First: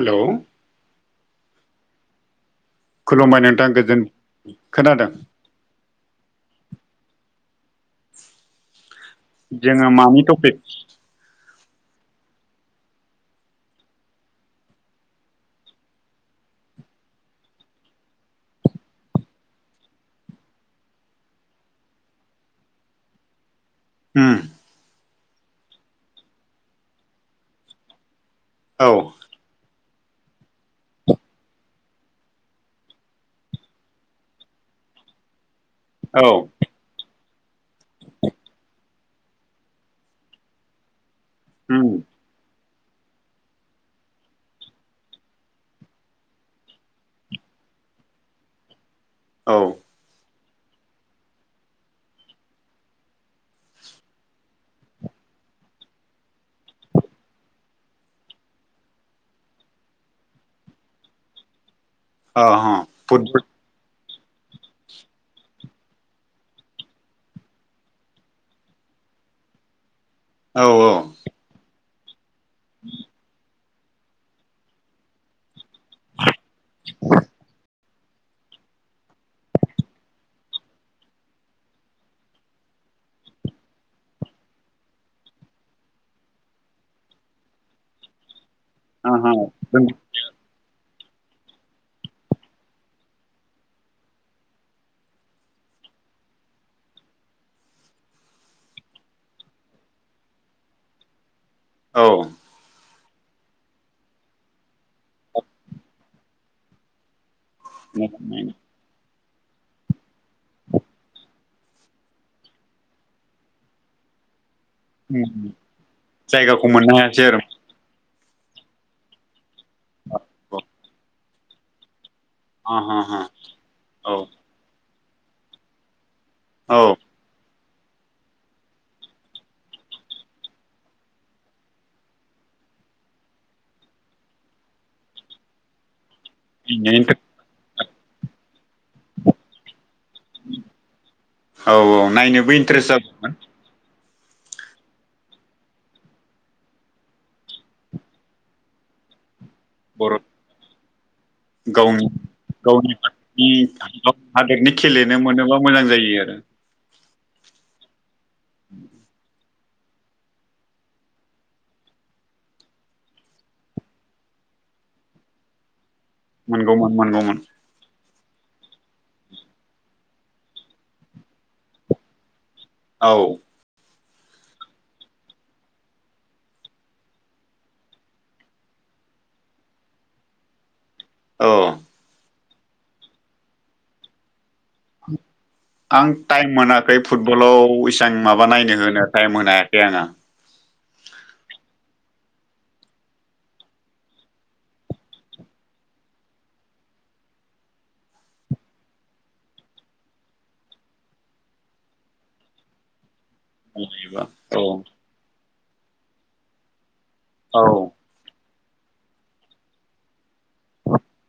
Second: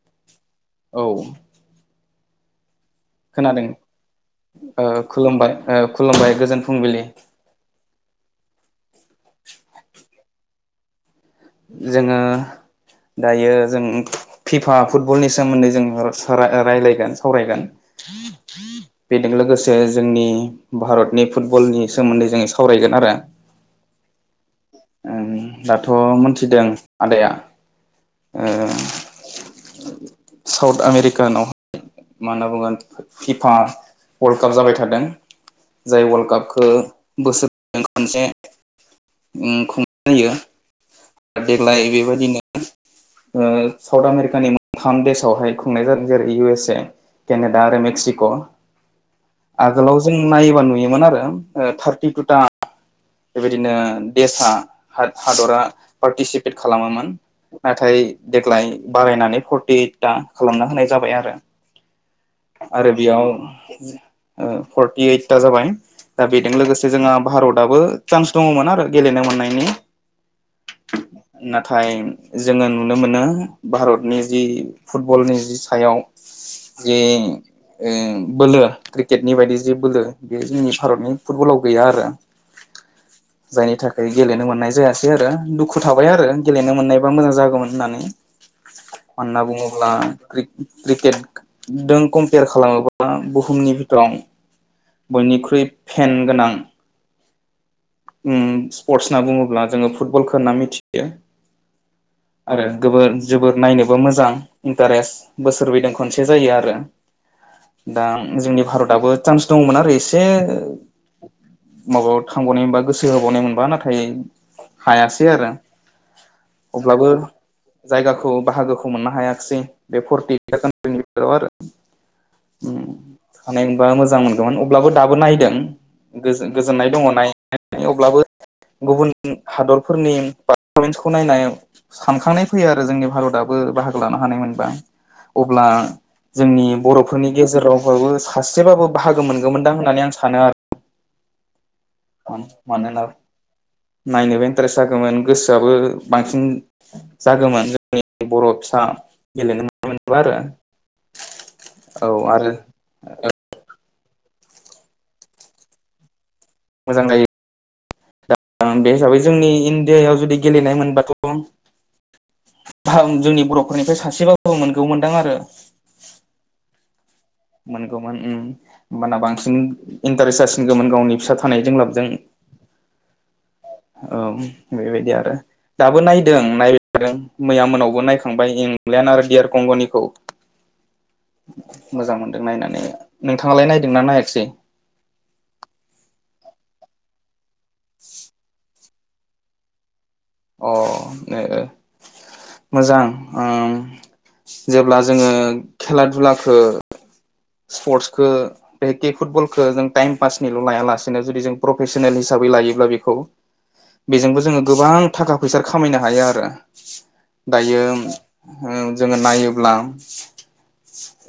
Hello औ खुलुमबाय खोनादों नोंथां गोजोन ओ खोनादों खुलुमबाय ओ खुलुमबाय गोजोन फुंबिलि जोङो मानि टपिक जोङो दायो जों फिफा फुटबलनि सोमोन्दै जों सावरायगोन रायलायगोन सावरायगोन [inaudible] बेजों लोगोसे जोंनि भारतनि फुटबलनि सोमोन्दै जों सावरायगोन आरो उम ओं दाथ' मोनथिदों आदाया ओ औ साउथ आमेरिकानाव मा होनना बुंगोन फिफा वर्ल्ड काप जाबाय थादों। जाय औ वर्ल्ड कापखो बोसोरजों खनसे उम खुंनाय जायो। देग्लाय उम बेबायदिनो ओ साउथ आमेरिकानि मोनथाम देशावहाय खुंनाय जादों जेरै इउ एस ए केनेडा आरो मेक्सिक' औ आगोलाव जों नायोबा नुयोमोन आरो थार्टि तुथा बेबायदिनो देसा हादरा पार्टिसिपेट खालामोमोन नाथाय देग्लाय बारायनानै फुरति इयोतता खालामना होनाय जाबाय आरो अ ह आरो बेयाव फुटबल फर्टि ओइथा जाबाय दा बेजों लोगोसे जोंहा भारतआो चान्स दङमोन आरो गेलेनो मोननायनि औ औ नाथाय जोङो नुनो मोनो भारतनि जि फुटबलनि जि सायाव जि बोलो क्रिकेटनि बायदि जे बोलो बे जोंनि भारतनि फुटबलाव गैया आरो जायनि थाखाय गेलेनो मोननाय जायासै आरो दुखु थाबाय आरो गेलेनो मोननायबा मोजां जागौमोन होननानै मा अ ह होनना बुंङोब्ला क्रिकेटदों कम्पेयार खालामोब्ला बुहुमनि बिथोराव बयनिख्रुइ फेन गोनां स्पर्टस होनना बुङोब्ला जोङो फुटबलखौ होनना मिथियो औ आरो जोबोर नायनोबो मोजां इन्टारेस्ट बोसोरबैदों खनसे जायो आरो दा जोंनि भारतआो चान्स दङमोन आरो एसे माबायाव थांबावनाय मोनबा गोसो होबावनाय मोनबा नाथाय हायासै आरो जायगाखौ मोननो अब्लाबो हायासै आरो जायगाखौ खौ बाहागोखौ मोननो हायाखसै बे फरटिनि [unintelligible] उम अ ह ह थानाय मोनबा औ मोजां मोनगौमोन अब्लाबो दाबो नायदों औ गोजोननाय दङ नायनानै अब्लाबो गुबुन हादरफोरनि पारफरमेन्सखौ नायनाय सानखांनाय फैयो आरो जोंनि भारताबो बाहागो लानो हानायमोन। बा अब्ला जोंनि बर'फोरनि गेजेरावबाबो सासेबाबो बाहागो मोनगौमोनदां होननानै आं सानो आरो। औ औ नायनोबो इन्ट्रेस्ट मानोना जागौमोन नायनोबो इन्टारेस्ट जागौमोन गोसोआबो बांसिन जागौमोन जोंनि बर'फिसा बर' औ गावनि आरो गावनि हादोरनि खेलेनो मोनोब्ला मोजां जायो आरो। मोजां जायो। बे हिसाबै जोंनि इण्डियायाव जुदि गेलेनाय मोनबाथ' जोंनि बर'फोरनिफ्राय सासेबाबो मोनगौ मोनदां आरो। मोनगौमोन मोनगौमोन। माने होमबाना बांसिन इन्टारेस जासिनगौमोन गावनि फिसा थानाय जों लाबजों औ औ बेबायदि आरो। दाबो नायदों नायदों मैया मोनावबो नायखांबाय इंलेण्ड आरो इयार कंग'निखौ औ मोजां मोनदों नायनानै नोंथाङालाय नायदोंना नायाखिसै? आं टाइम मोनाखै फुटबलाव इसबां माबा नायनो होनो मोनाखै आङो। अ ओ मोजां ओं। जेब्ला जोङो खेला दुलाखो स्पर्टसखौ बेहेके फुटबलखौ जों टाइम पासनिल' लाया लासेनो जुदि जों प्रफेसनेल हिसाबै लायोब्ला बेखौ बेजोंबो औ जोङो गोबां थाखा फैसा खामायनो हायो आरो औ दायो ओं जोङो नायोब्ला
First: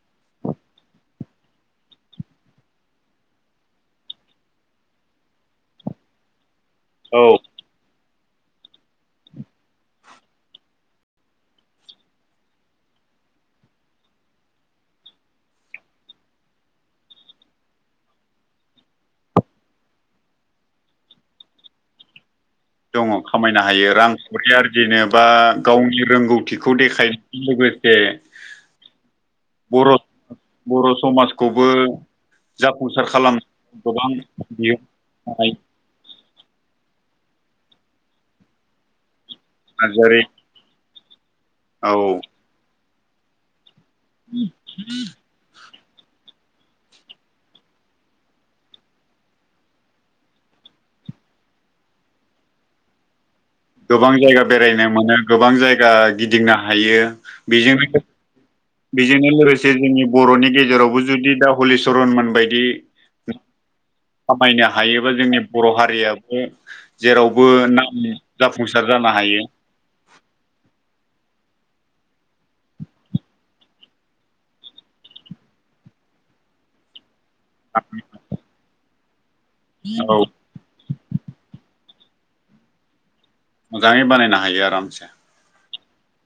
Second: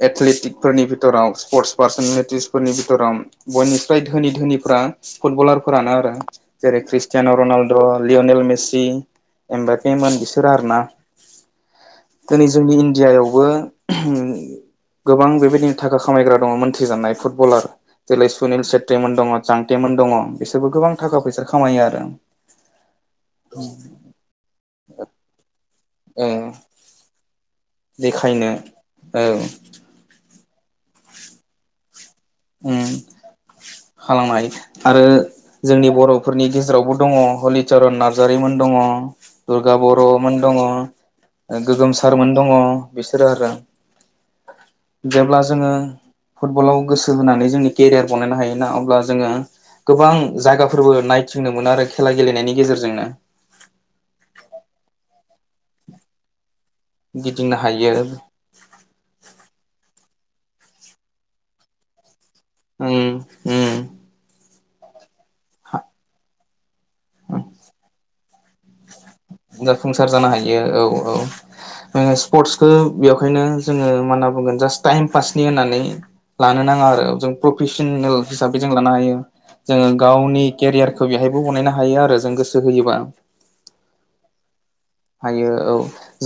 एथलेटिकफोरनि थराव स्पर्टस पार्सनेलिटिसफोरनि बिथोराव बयनिफ्राय धोनि धोनिफ्रा फुटबलार फोरानो ओ जेरै औ ख्रिस्टियानाव रनाल्द' लियनेल मेसि एमबाखैमोन बिसोरो आरोना। दिनै जोंनि इण्डियायावबो ओम गोबां बेबायदिनो थाखा खामायग्रा दङ मोन्थिजानायनाय फुटबलार जेरै सुनिल सेत्रीमोन दङ जांटेमोन दङ बिसोरबो गोबां थाखा फैसा खामायो आरो। दङ खामायनो हायो रांखावरि आरजिनो बा गावनि ओ रोंगौथिखौ देखाय [inaudible] बो देखायनो ओ बर' बर' समाजखौबो ओम जाफुंसार खालामनो गोबां खालामनो हायो आरो बिहोमा जोंनि बर' फोरनि गेजेरावबो दङ हलिचरन नार्जारिमोन दङ दुर्गा नार्जारि बर'मोन दङ। गोगोम औ सारमोन दङ बिसोरो आरो जेब्ला जोङो फुटबलाव गोसो होनानै जोंनि केरियार बानायनो हायो ना अब्ला जोङो गोबां जायगाफोरबो नायथिंनो मोनो आरो खेला गेलेनायनि गेजेरजोंनो। गोबां जायगा बेरायनो मोनो गोबां जायगा गिदिंनो हायो गिदिंनो हायो बेजोंनो बेजोंनो लोगोसे जोंनि बर'नि गेजेरावबो जुदि दा हलिचरन मोनबाय ओम ओम बायनो हायोबा जोंनि बर' हारियाबो जेरावबो नाम जा फुंसार जानो हायो औ औ जोङो स्पर्टसखौ बेखायनो जोङो मा होनना बुंगोन जास्ट टाइम पासनि होननानै लानो नाङा आरो जों प्रफेसनेल हिसाबै जों लानो हायो जोङो औ गावनि केरियारखौ बेवहायबो बनायना हायो आरो जों गोसो होयोबा मोजाङै बानायनो हायो आराम हायो औ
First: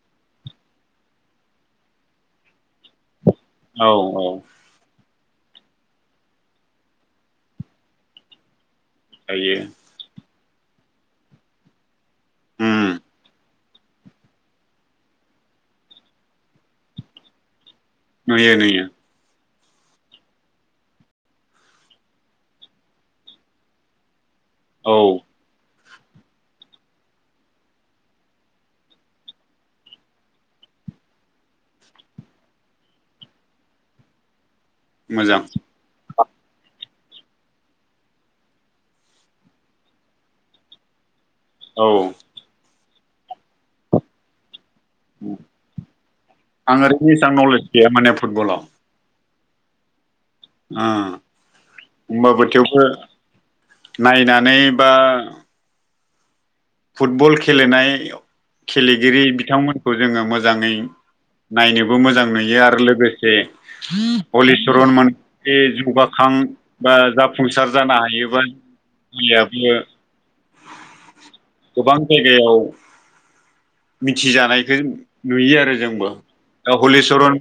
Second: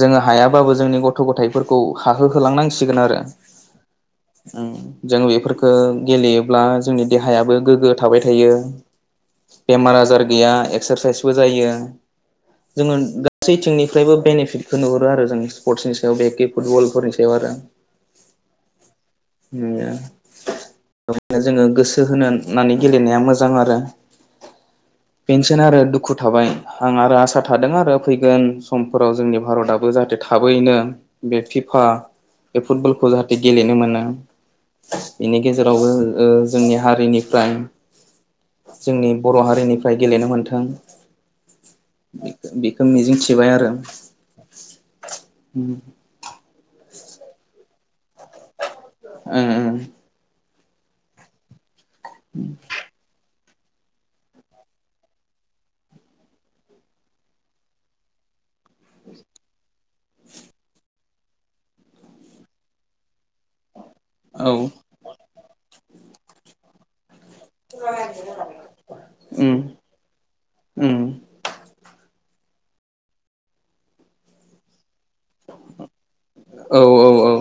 जोङो हायाबाबो जोंनि गथ' गथायफोरखौ हाहोहोलांनांसिगोन आरो। औ औ। जों बेफोरफोरखौ गेलेयोब्ला जोंनि देहायाबो गोग्गो थाबाय थायो। हायो बेमार आजार गैया एक्सारसाइसबो जायो उम जोङो। गा थ्रि थिंनिफ्रायबो बेनिफिटखौ नुहुरो आरो जों स्पर्टसनि सायाव बेखि फुटबलफोरनि सायाव आरो नुयो नुयो [inaudible] [unintelligible] जोङो गोसो होनोानै गेलेनाया मोजां आरो औ पेनसन आरो दुखु थाबाय आं आरो आसा थादों आरो फैगोन समफोराव जोंनि भारतआो जाहाथे थाबैनो बे फिफा बे फुटबलखौ जाहाथे गेलेनो मोना बेनि मोजां गेजेरावबो ओ जोंनि हारिनिफ्राय जोंनि बर' हारिनिफ्राय गेलेनो मोन्थों औ बेखौ मिजिं थिबाय आरो। आं ओरै बेसेबां नलेज गैया माने फुटबलाव। ओ ओ ओ होनबाबो थेवबो नायनानै बा फुटबल खेलेनाय गेलेगिरि बिथांमोनखौ जोङो मोजाङै नायनोबो मोजां नुयो आरो लोगो से औ हलिचरन मोन [inaudible] सैजौगाखां बा जा जाफुंसार जानो हायोबा [inaudible] गोबां जायगायाव मिथिजानायखौ नुयो आरो जोंबो दा औ औ औ हलिचरन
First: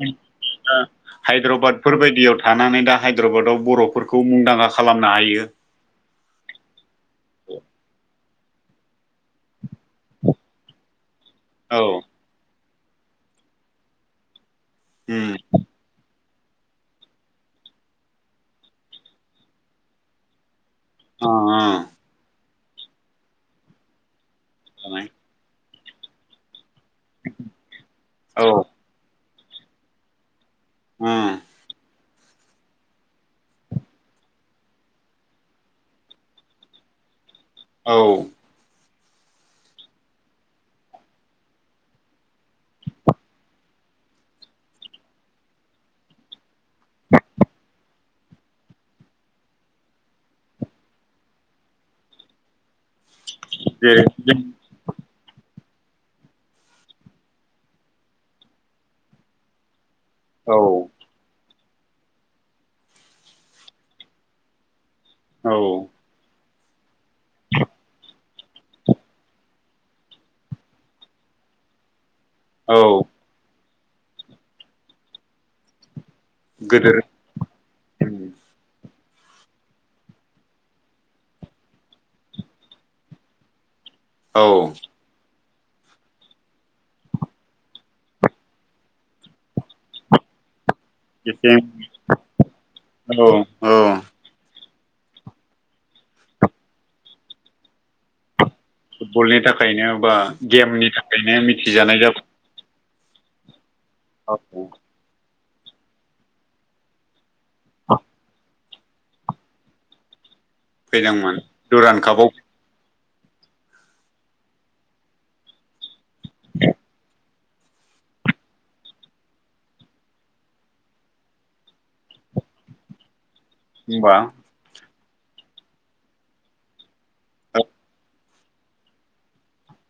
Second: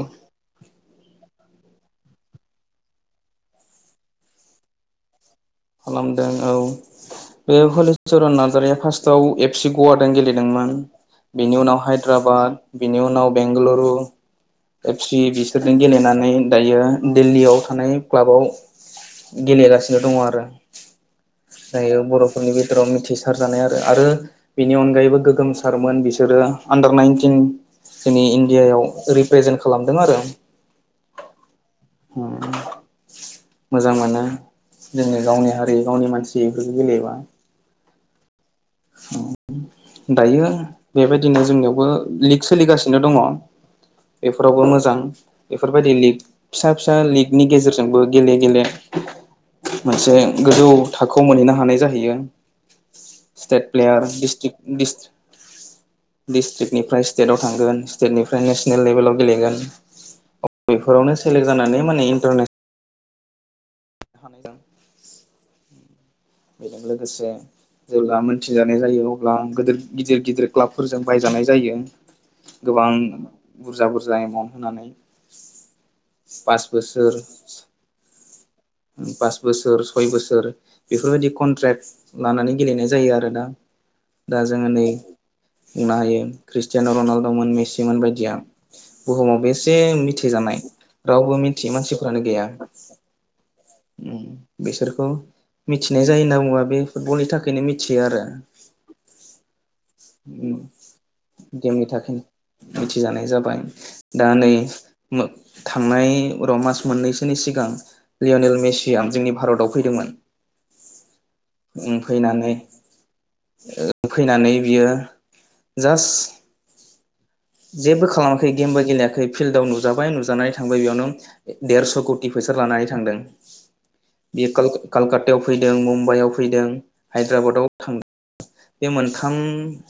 [inaudible] हायद्राबादफोर बायायदियाव थानानै दा हायद्राबादाव बर'फोरखौ मुंदांखा खालामनो हायो। खालामदों औ। बे हलिचरन नार्जारिया फार्स्टाव एफसि गवादों गेलेदोंमोन। बेनि औ उनाव हायद्राबाद बिनि उनाव बेंगालुरु। ओबसि उम बिसोरजों गेलेनानै दायो दिल्लीयाव थानाय क्लाबाव गेलेगासिनो दङ आरो ओ ओ दायो बर'फोरनि भिट'राव मिथिसार जानो आरो आरो बेनि जानाय अनगायैबो गोगोम आरो मोन बिसोरो आनदार नाइनटिन जोंनि औ इण्डियायाव ओरै ओ जोङो खालामदों आरो होम हम्म मोजां मोनो जोंनि गावनि हारि गावनि मानसि बेफोर गेलेयोबा। औ ख'मैनो दायो बेबादिनो जोंनियावबो लिग सोलिगासिनो दङ। बेफोरावबो मोजां बेफोरबायदि लिग फिसा फिसा लिगनि गेजेरजोंबो गेले गेले मोनसे गोजौ थाखोआव मोनहैनो हानाय जाहैयो। स्टेट प्लेयार जेरै डिस्ट्रिक्ट डिस्ट्रिक्ट डिस्ट्रिक्टनिफ्राय स्टेटआव थांगोन स्टेटनिफ्राय नेसनेल लेबेलाव गेलेगोन। औ बेफोरावनो सेलेक्ट जानानै माने इन्टारनेसनेल हानायजों औ बेजों लोगोसे जेब्ला मोनथिजानाय जायो अब्ला गोदोत गिदिर गिदिर क्लाबफोरजों बायजानाय नुनाय जायो औ गोबां बुरजा बुरजा एमावन होनानै पास गोदोर बोसोर पास बोसोर सय बोसोर बेफोरबायदि कन्ट्रेक्ट लानानै गेलेनाय जायो आरो ना दा औ जोङो नै बुंनो हायो ख्रिस्टियान' रनाल्द'मोन मेसिमोन बायदिया बुहुमाव बेसे मिथि जानाय रावबो एसे मिथियि मानसिफोरानो गैया। औ औ बेसोरखौ मिथिनाय जायो होनना बुङोबा बे फुटबलनि थाखायनो मिथियो आरो। फुटबलनि थाखायनो बा गेमनि थाखायनो गेमनि मिथिजानाय थाखायनो जाबा मिथिजानाय जाबाय दा नै मो थांनाय र' मास मोननैसो नि सिगां लिय'नेल मेसिया जोंनि भारताव फैदोंमोन। फैदोंमोन [inaudible] ओम दुरान कापाव फैनानै ओ फैनानै बियो जास्ट जेबो खालामाखै गेमबो गेलेयाखै फिल्डआव नुजाबाय नुजानानै थांबाय बेयावनो देरस' कौटि बिसोर लानानै थांदों। होनबा बियो कल-कलकात्तायाव फैदों मुम्बाइआव फैदों औ हायद्राबादाव थां बे मोनथाम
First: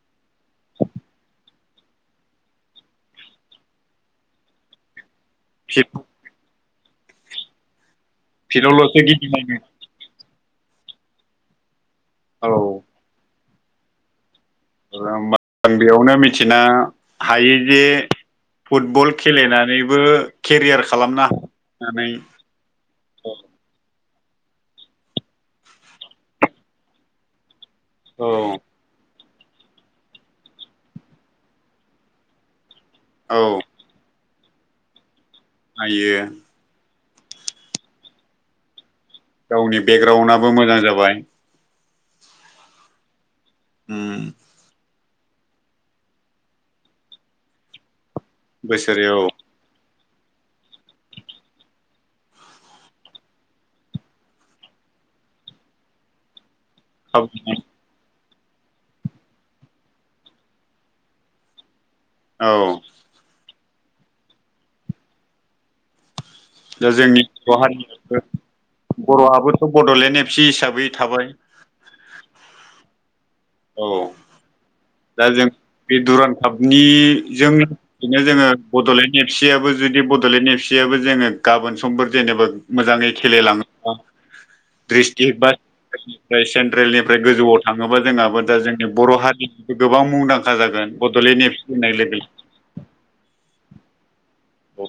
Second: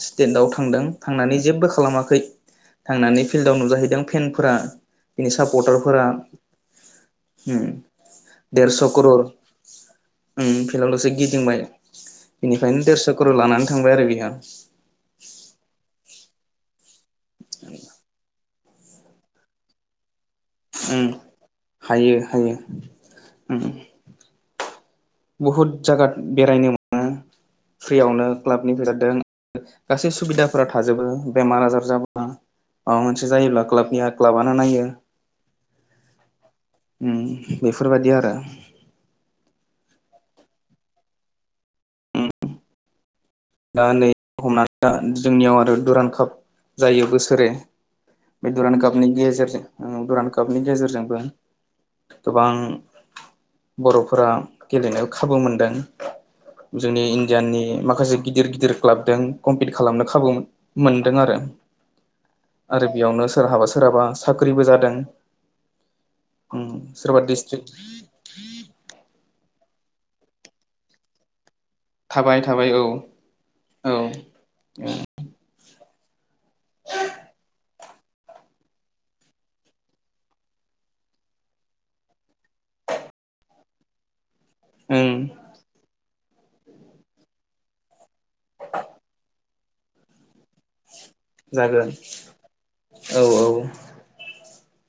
स्टेटाव थांदों थांनानै जेबो खालामाखै थांनानै फिल्डआव नुजाहैदों फेनफोरा बिनि सापर्टारफोरा होम फिदाव ल'सो [unintelligible] ओम फिल्डआव ल'सो गिदिंबाय औ इनिफायनो देरस' करर लानानै थांबाय आरो बिहा। [unintelligible] बेयावनो मिथिनो हायो दि फुटबल खेलेनानैबो खेरियार उम खालामना नानै हायो [inaudible] हायो बुहुद जागा बेरायनो मोनो फ्रियावनो औ क्लाबनि [unintelligible] गासै सुबिदाफोरा थाजोबो बेमार आजार जाबोला माबा मोनसे औ जायोब्ला क्लाबनिया क्लाबानो नायो। आयो। उम बेफोरबादि आरो। गावनि बेगग्राउन्डआबो मोजां जाबाय। दा उम नै हमनानै ला जोंनियाव आरो दुरान्ड काप जायो बोसोरै बे दुरान्ड बोसोरै कापनि औ गेजेरजों उम दुरान्ड कापनि गेजेरजोंबो गोबां बर'फोरा गेलेनो खाबु मोनदों। जोंनि इण्डियाननि माखासे गिदिर गिदिर क्लाबदों कम्पिट खालामनो खाबु मोन-मोनदों आरो। औ आरो बेयावनो सोरहाबा सोरहाबा साख्रिबो जादों। उम दा सोरबा जोंनि बर' डिस्ट्रिक्ट हारियाबो बर'हाबो बड'लेण्ड एफ सि हिसाबै थाबाय। थाबाय थाबाय औ। औ दा जों बे दुरान्ड कापनिजों दिनो जोङो बड'लेण्ड एफ सि याबो जुदि बड'लेण्ड एफ सि याबो जोङो गाबोन समफोर जेन'बा मोजां बे खेलाय लाङोबा ओं दिस्ट्रिक्ट बा [inaudible] सेन्ट्रेलनिफ्राय गोजौआव थाङोबा जोंहा दा जोंनि बर' हारि गोबां मुंदांखा जागोन। बड'लेण्ड एफ सि जागोन होननाय लोगो लोगो औ औ औ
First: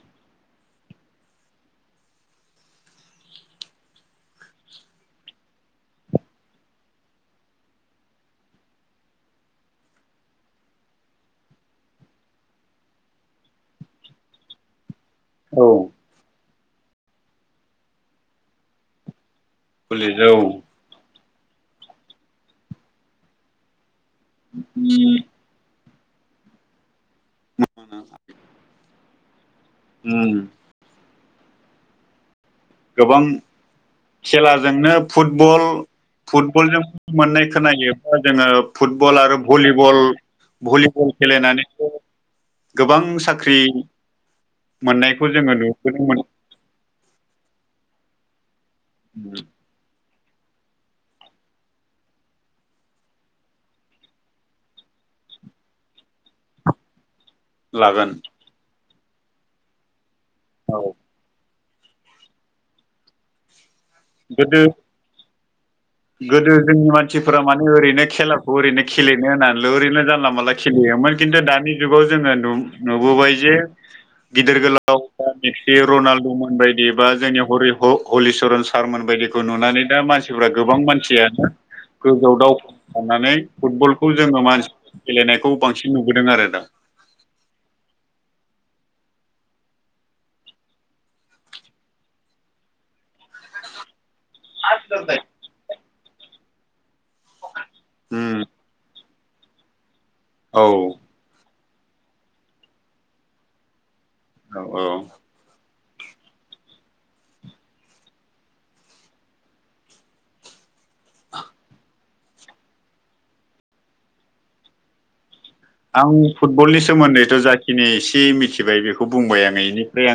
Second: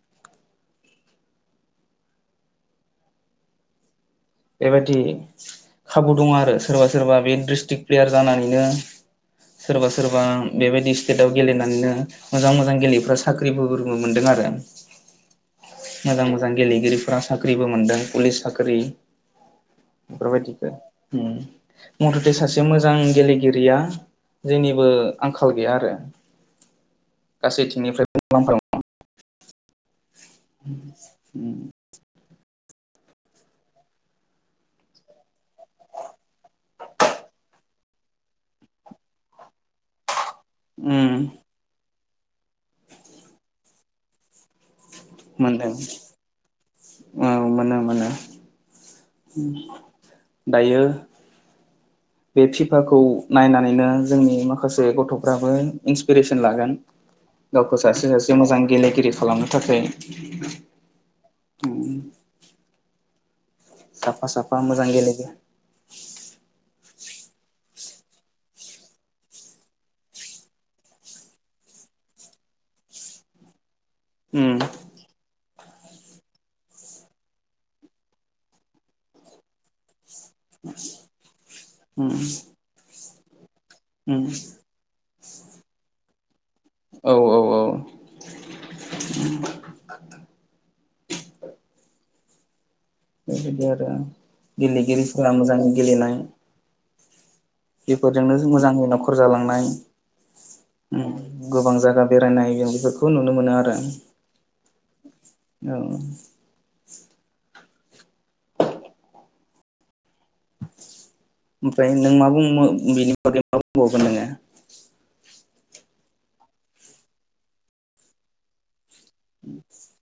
बेबायदि खाबु दङ आरो सोरबा सोरबा बे दिस्ट्रिक प्लेयार जानानैनो सोरबा सोरबा बेबायदि स्टेटआव गेलेनानैनो मोजां मोजां गेलेफ्रा साख्रिबो फोर मोनदों आ आरो। औ जां गेलेगिरिफोरा साख्रिबो मोनदों पुलिस साख्रि। पुलिस औ। बेफोरबायदिखौ उम मथ'थे सासे मोजां गेलेगिरिया जेनिबो आंखाल गैया आरो। गासैथिंनिफ्रायबो मुलाम्फा दङ। उम [inaudible] गोबां खेलाजोंनो फुटबल फुटबलजों मोननाय खोनायो बा जोङो फुटबल आरो भलिबल भलिबल उम गेलेनानैबो गोबां साख्रि मोननायखौ जोङो मोनदों नुबोदोंमोन [unintelligible] उम दायो बे फिफाखौ नायनानैनो जोंनि माखासे गथ'फ्राबो इन्सपिरेसन लागोन गावखौ लागोन सासे-सासे मोजां गेलेगिरि खालामनो थाखाय औ साफा-साफा गोदो मोजां गेलेयो गोदो जोंनि मानसिफोरा माने ओरैनो खेलाखौ ओरैनो खेलेनो होननानैल' ओरैनो जानला मानला खेलेयो ओमफाय खिन्थु दानि जुगाव जोङो नु नुबोबाय जे गिदिर उम गोलाव मेसि रनाल्दमोन बायदि बा जोंनि हरि हलिचरन सारमोन बायदिखौ नुनानै दा मानसि गोबां मानसियानो उम गोजौआव दावखैलांनानै फुटबलखौ उम जोंङो मानसि गेलेनायखौ बांसिन नुबोदों आरो दा औ-औ-औ बेबायदि आरो गेलेगिरिफोरा मोजांङै गेलेनाय उम बेफोरजोंनो मोजांङै नखर जालांनाय औ उम गोबां जागा बेरायनाय जों बेफोरखौ नुनो मोनो आरो औ-औ औ ओमफ्राय नों मा बुंङो बेनि बागै मा बुंबावगोन नोंङो आं फुटबलनि सोमोन्दैथ जाखिनि एसे मिथिबाय बेखौ बुंबाय आंङो एनिफ्राय आं